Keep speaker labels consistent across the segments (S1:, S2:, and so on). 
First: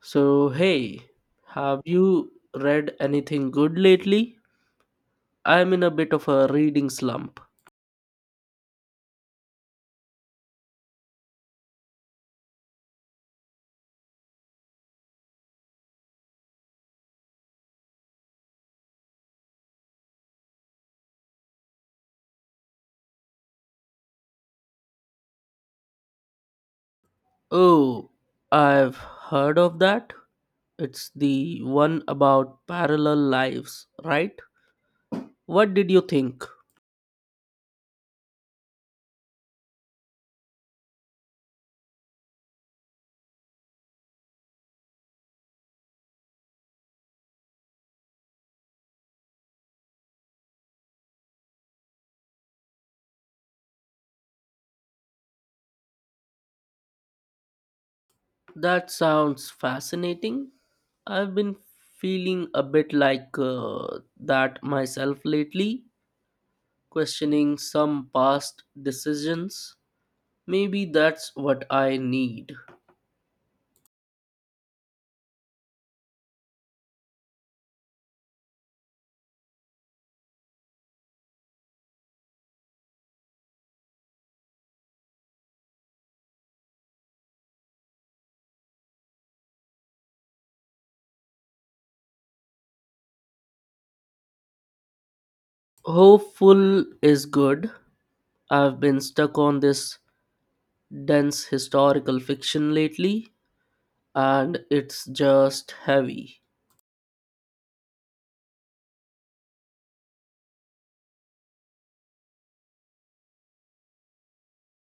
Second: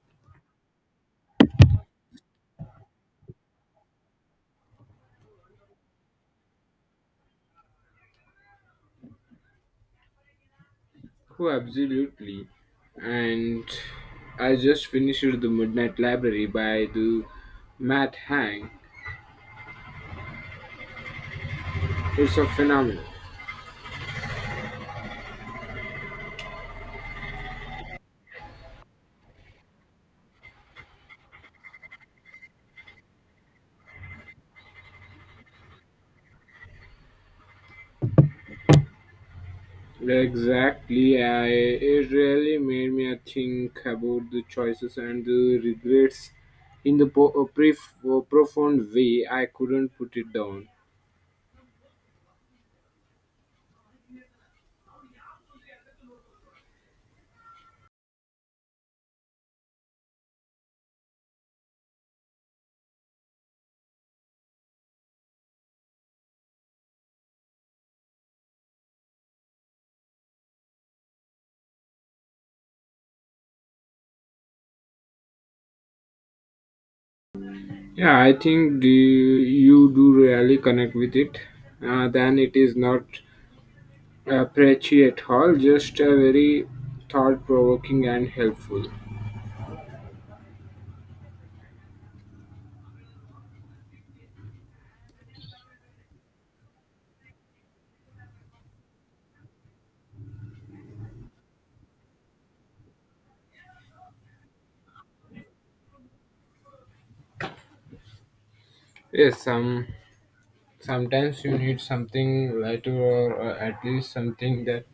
S1: So, hey, have you read anything good lately? I'm in a bit of a reading slump.
S2: Oh, absolutely. And I just finished The Midnight Library by the Matt Hang. It's a phenomenon.
S1: Oh, I've heard of that. It's the one about parallel lives, right? What did you think?
S2: Exactly. I, it really made me think about the choices and the regrets in the a profound way. I couldn't put it down.
S1: That sounds fascinating. I've been feeling a bit like that myself lately, questioning some past decisions. Maybe that's what I need.
S2: Yeah, I think you do really connect with it. Then it is not appreciate Hall, just a very thought provoking and helpful.
S1: Hopeful is good. I've been stuck on this dense historical fiction lately, and it's just heavy.
S2: Yes, sometimes you need something lighter or at least something that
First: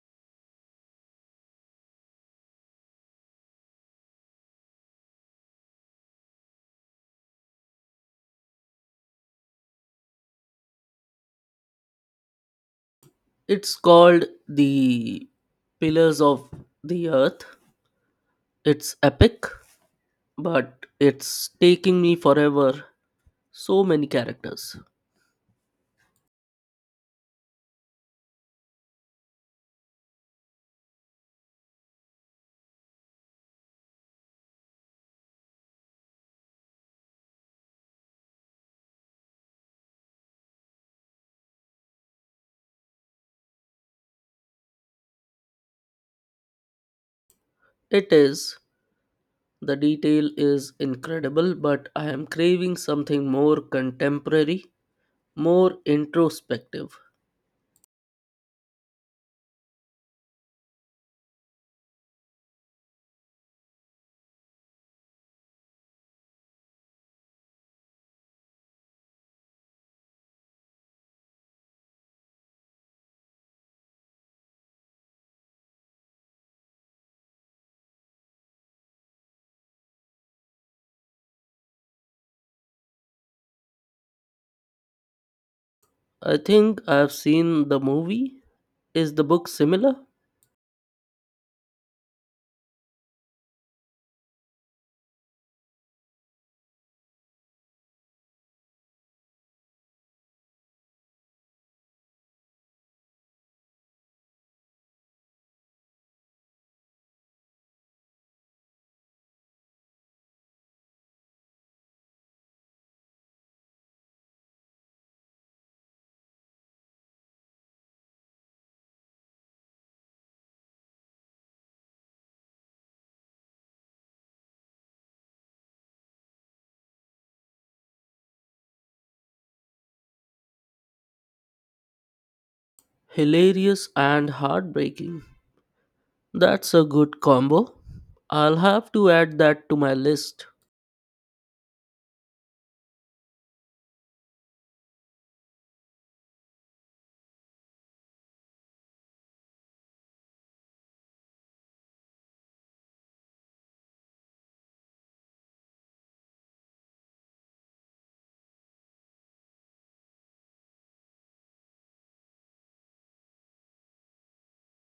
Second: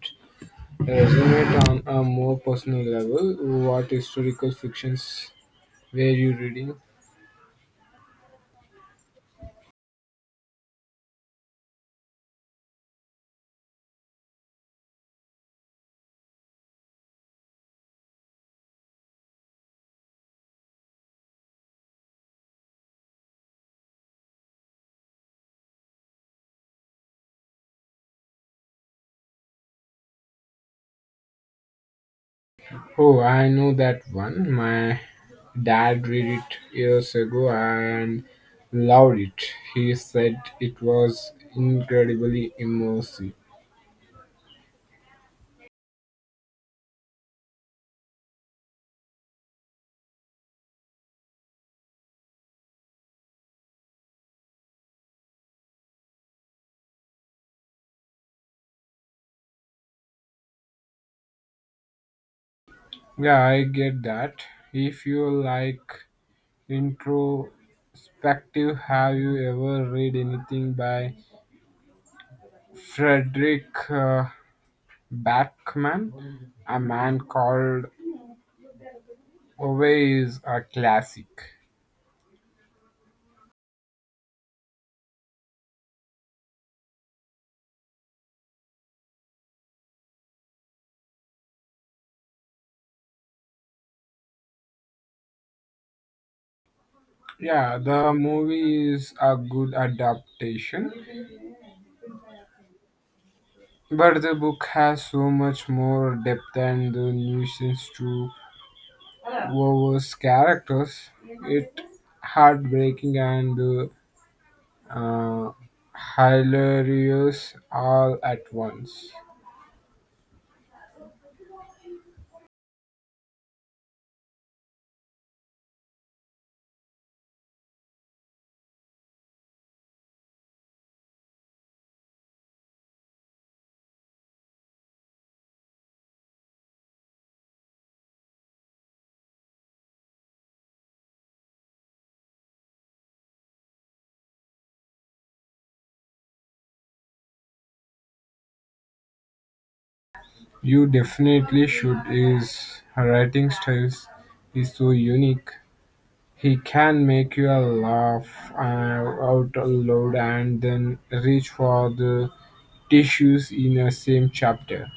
S2: resonates on a more personal level. What historical fictions were you reading?
S1: It's called The Pillars of the Earth. It's epic, but it's taking me forever. So many characters.
S2: Oh, I know that one. My dad read it years ago and loved it. He said it was incredibly immersive.
S1: It is. The detail is incredible, but I am craving something more contemporary, more introspective.
S2: Yeah, I get that. If you like introspective, have you ever read anything by Frederick Backman? A Man Called Away is a classic.
S1: I think I've seen the movie. Is the book similar?
S2: Yeah, the movie is a good adaptation, but the book has so much more depth and the nuisance to Wovo's characters. It heartbreaking and uh, hilarious all at once.
S1: Hilarious and heartbreaking. That's a good combo. I'll have to add that to my list.
S2: You definitely should. His writing styles is so unique. He can make you laugh uh, out loud and then reach for the tissues in the same chapter.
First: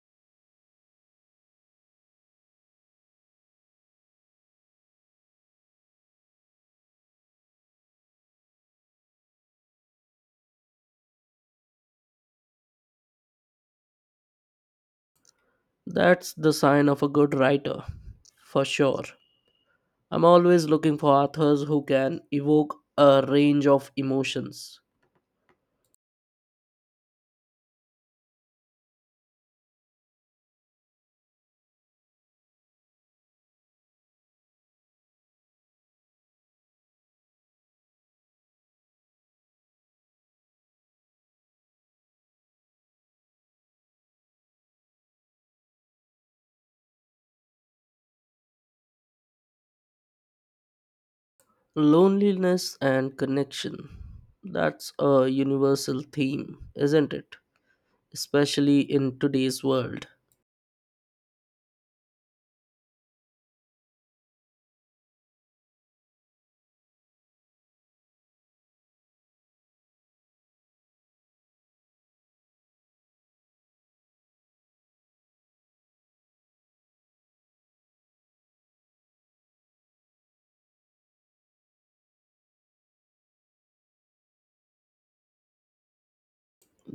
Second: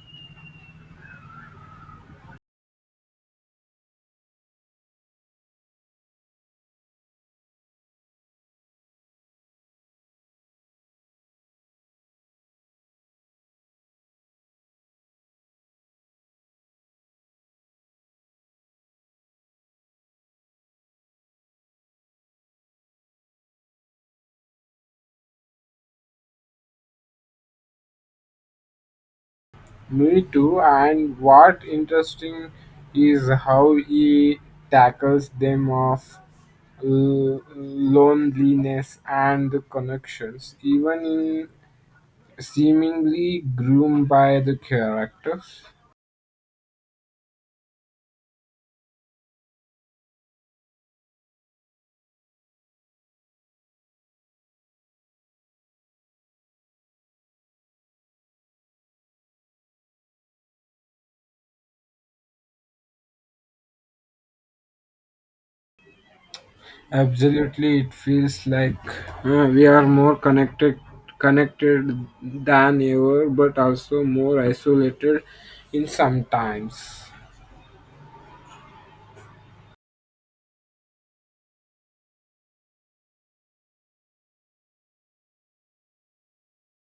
S1: That's the sign of a good writer, for sure. I'm always looking for authors who can evoke a range of emotions.
S2: Me too. And what interesting is how he tackles them of loneliness and the connections, even in seemingly groomed by the characters.
S1: Loneliness and connection. That's a universal theme, isn't it? Especially in today's world.
S2: Absolutely, it feels like we are more connected than ever, but also more isolated in sometimes.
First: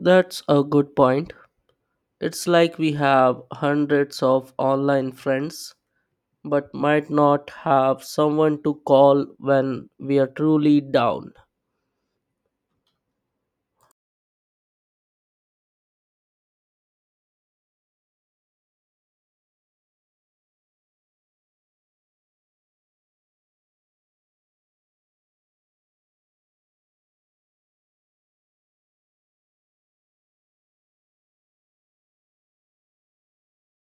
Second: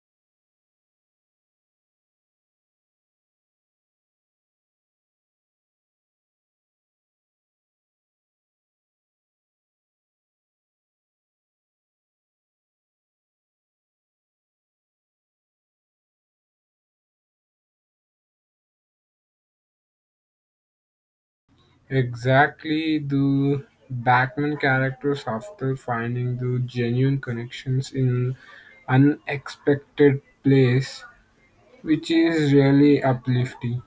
S1: That's a good point. It's like we have hundreds of online friends, but might not have someone to call when we are truly down.
S2: Exactly, the Batman characters after finding the genuine connections in unexpected place, which is really uplifting.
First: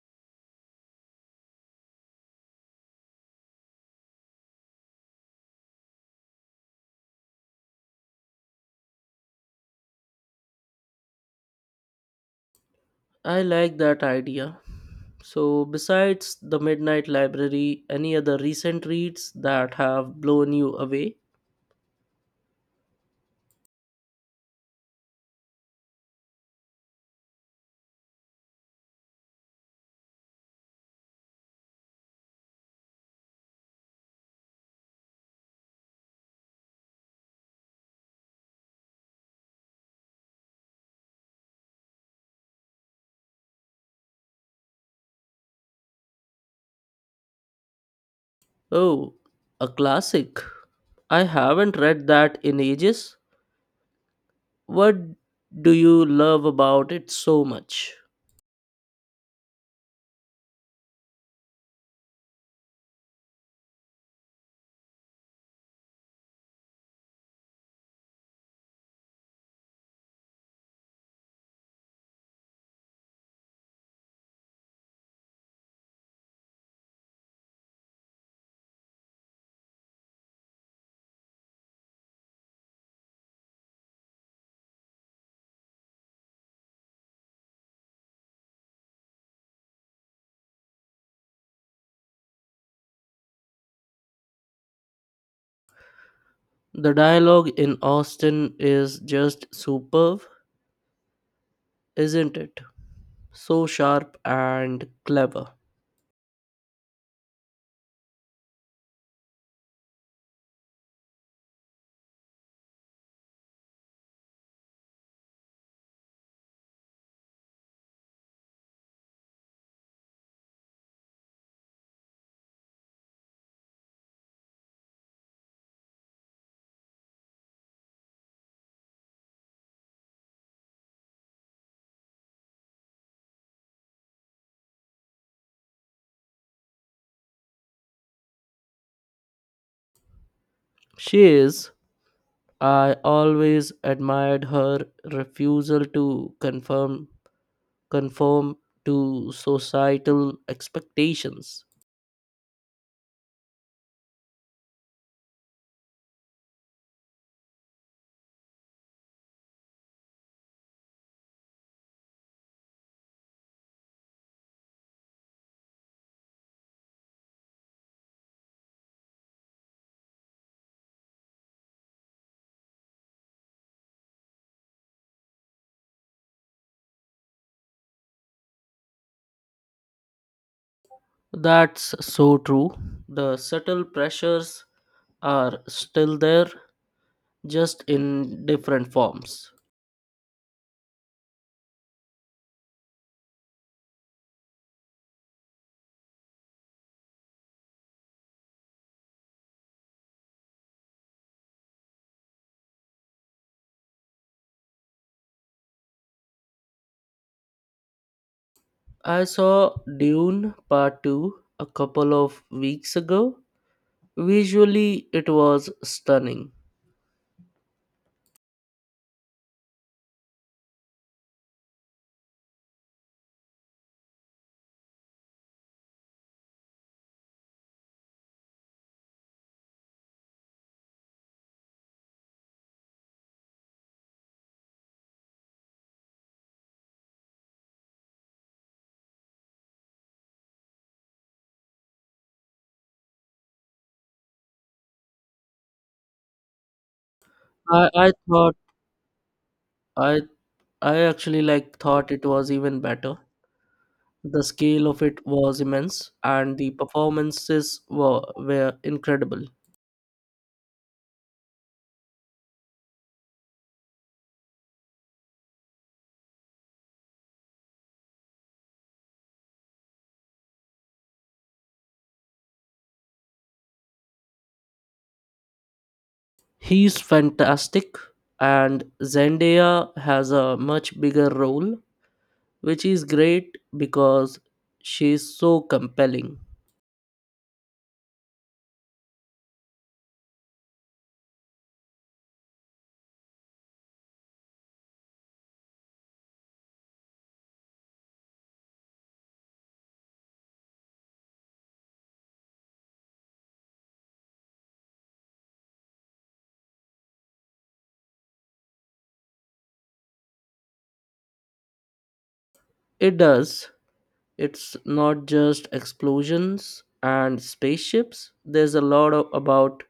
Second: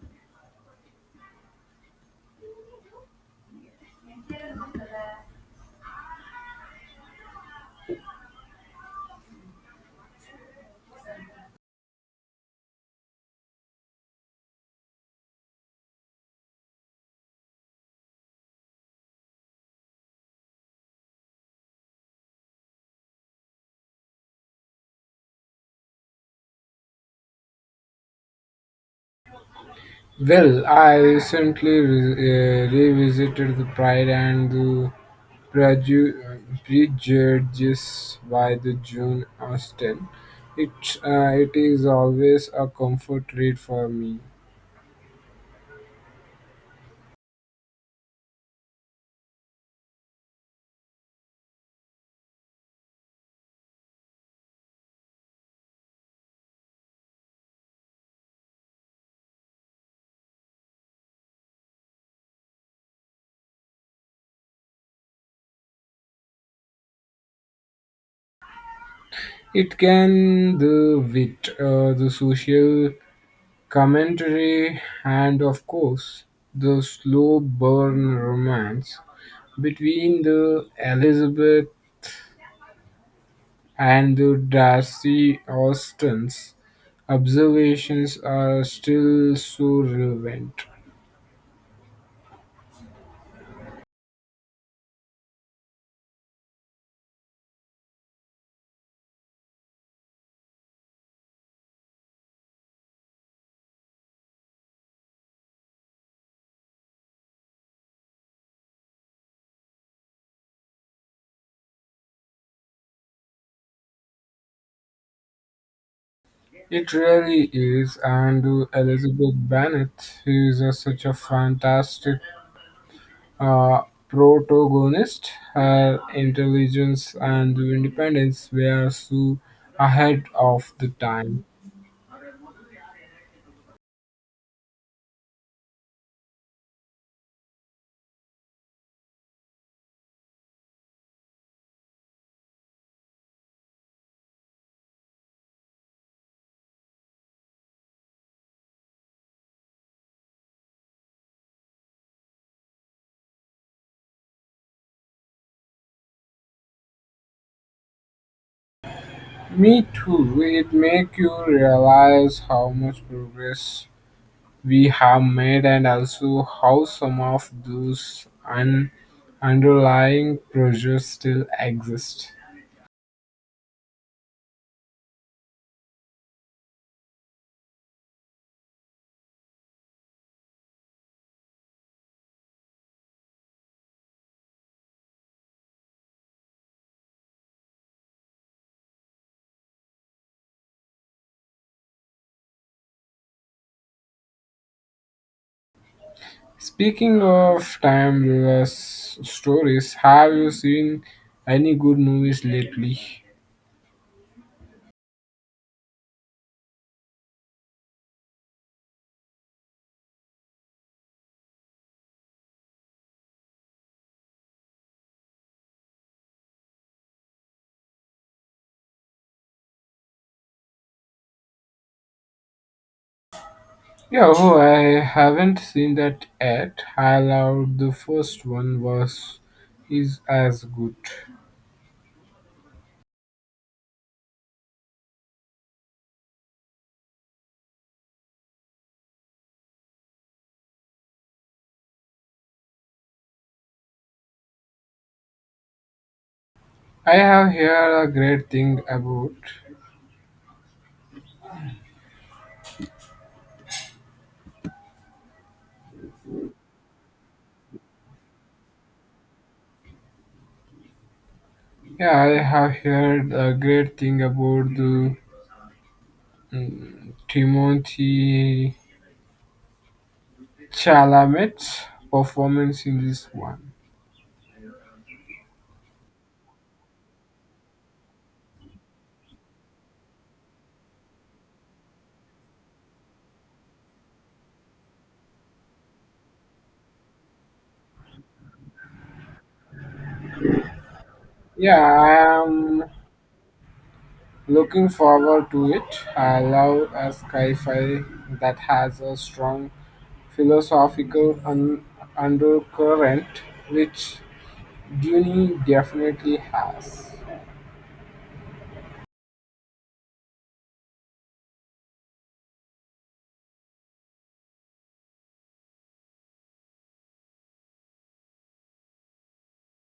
S1: I like that idea. So, besides the Midnight Library, any other recent reads that have blown you away?
S2: Well, I recently revisited the Pride and the Prejudice by the June Austen. It it is always a comfort read for me.
S1: Oh, a classic. I haven't read that in ages. What do you love about it so much?
S2: It can the wit, the social commentary, and of course the slow burn romance between the Elizabeth and the Darcy Austens observations are still so relevant.
S1: The dialogue in Austen is just superb, isn't it? So sharp and clever.
S2: It really is, and Elizabeth Bennet is such a fantastic uh, protagonist. Her intelligence and independence were so ahead of the time.
S1: She is. I always admired her refusal to confirm conform to societal expectations.
S2: Me too. It make you realize how much progress we have made and also how some of those underlying pressures still exist.
S1: That's so true. The subtle pressures are still there, just in different forms.
S2: Speaking of timeless stories, have you seen any good movies lately?
S1: I saw Dune Part 2 a couple of weeks ago. Visually, it was stunning.
S2: Yeah, oh, I haven't seen that yet. I loved the first one was is as good. I have
S1: I,
S2: heard
S1: I
S2: a great
S1: thought
S2: thing about.
S1: I I actually like thought it was even better. The scale of it was immense and the performances were incredible.
S2: Yeah, I have heard a great thing about the Timothy Chalamet's performance in this one.
S1: He's fantastic and Zendaya has a much bigger role which is great because she's so compelling.
S2: Yeah, I'm looking forward to it. I love a sci-fi that has a strong philosophical undercurrent, which Dune definitely has.
S1: It does. It's not just explosions and spaceships. There's a lot of, about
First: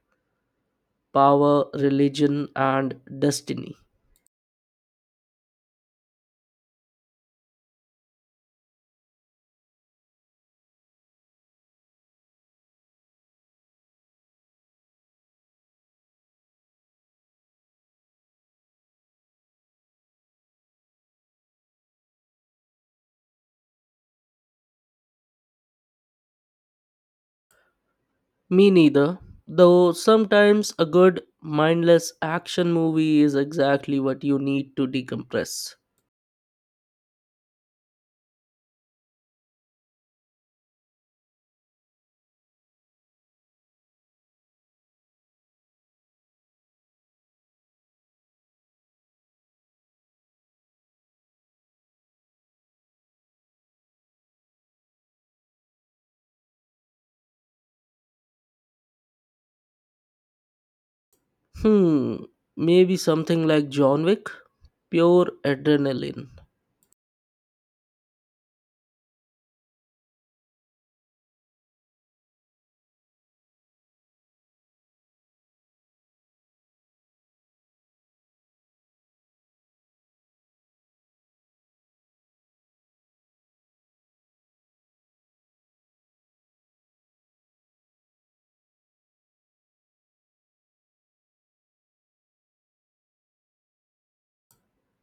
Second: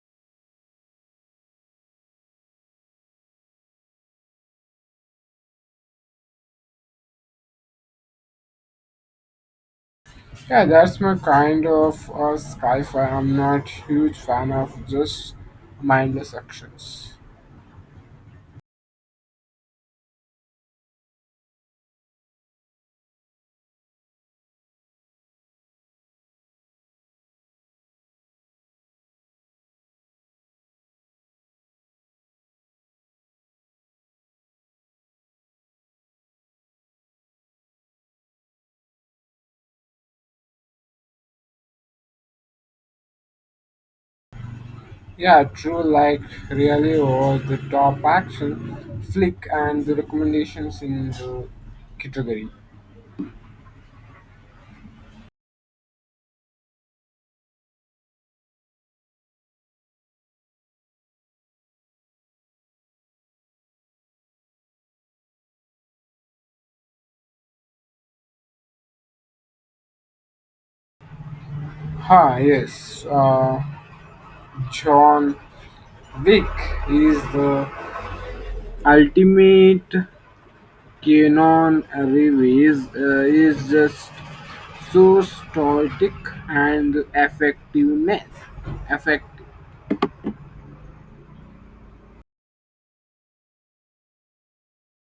S1: power, religion and destiny.
S2: Yeah, that's my kind of sci-fi. I'm not huge fan of just mindless actions.
S1: Me neither, though sometimes a good, mindless action movie is exactly what you need to decompress.
S2: Yeah, true, like really over the top action, flick, and the recommendations in the category.
S1: Hmm, maybe something like John Wick? Pure adrenaline.
S2: Ha, yes. John Wick is the ultimate canon reviews, is just so stoic and effectiveness. Effective.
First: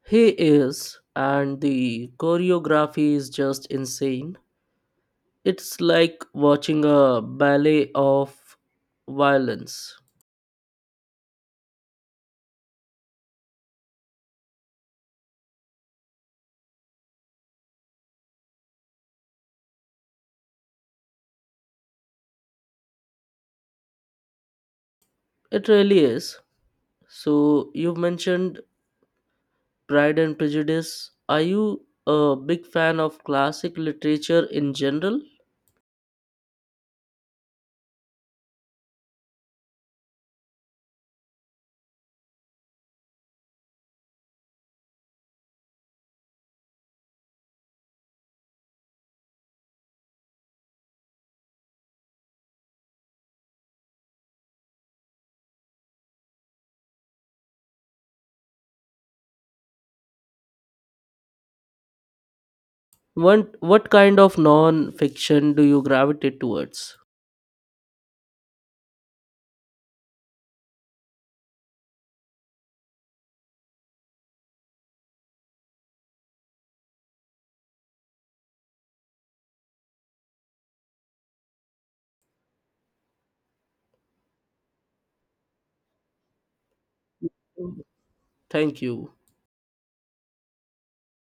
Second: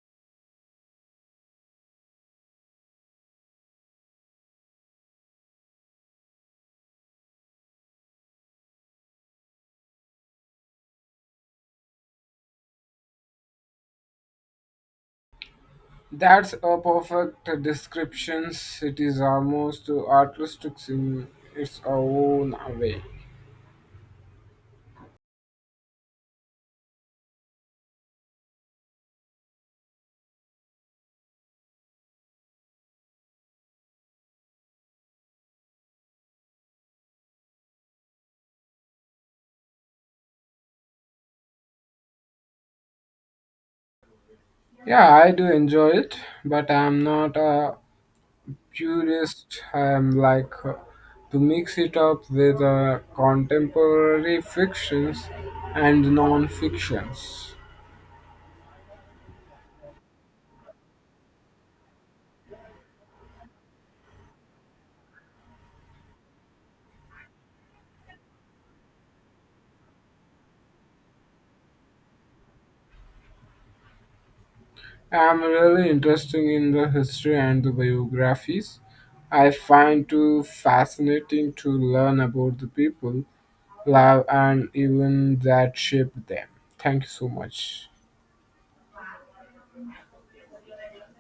S1: He is, and the choreography is just insane. It's like watching a ballet of violence.
S2: That's a perfect description. It is almost artistic in its own way.
S1: It really is. So, you've mentioned Pride and Prejudice. Are you a big fan of classic literature in general?
S2: Yeah, I do enjoy it, but I'm not a purist. I'm like to mix it up with contemporary fictions and non-fictions.
S1: What kind of non fiction do you gravitate towards?
S2: I'm really interested in the history and the biographies. I find too fascinating to learn about the people, love, and even that shaped them. Thank you so much.
S1: Thank you.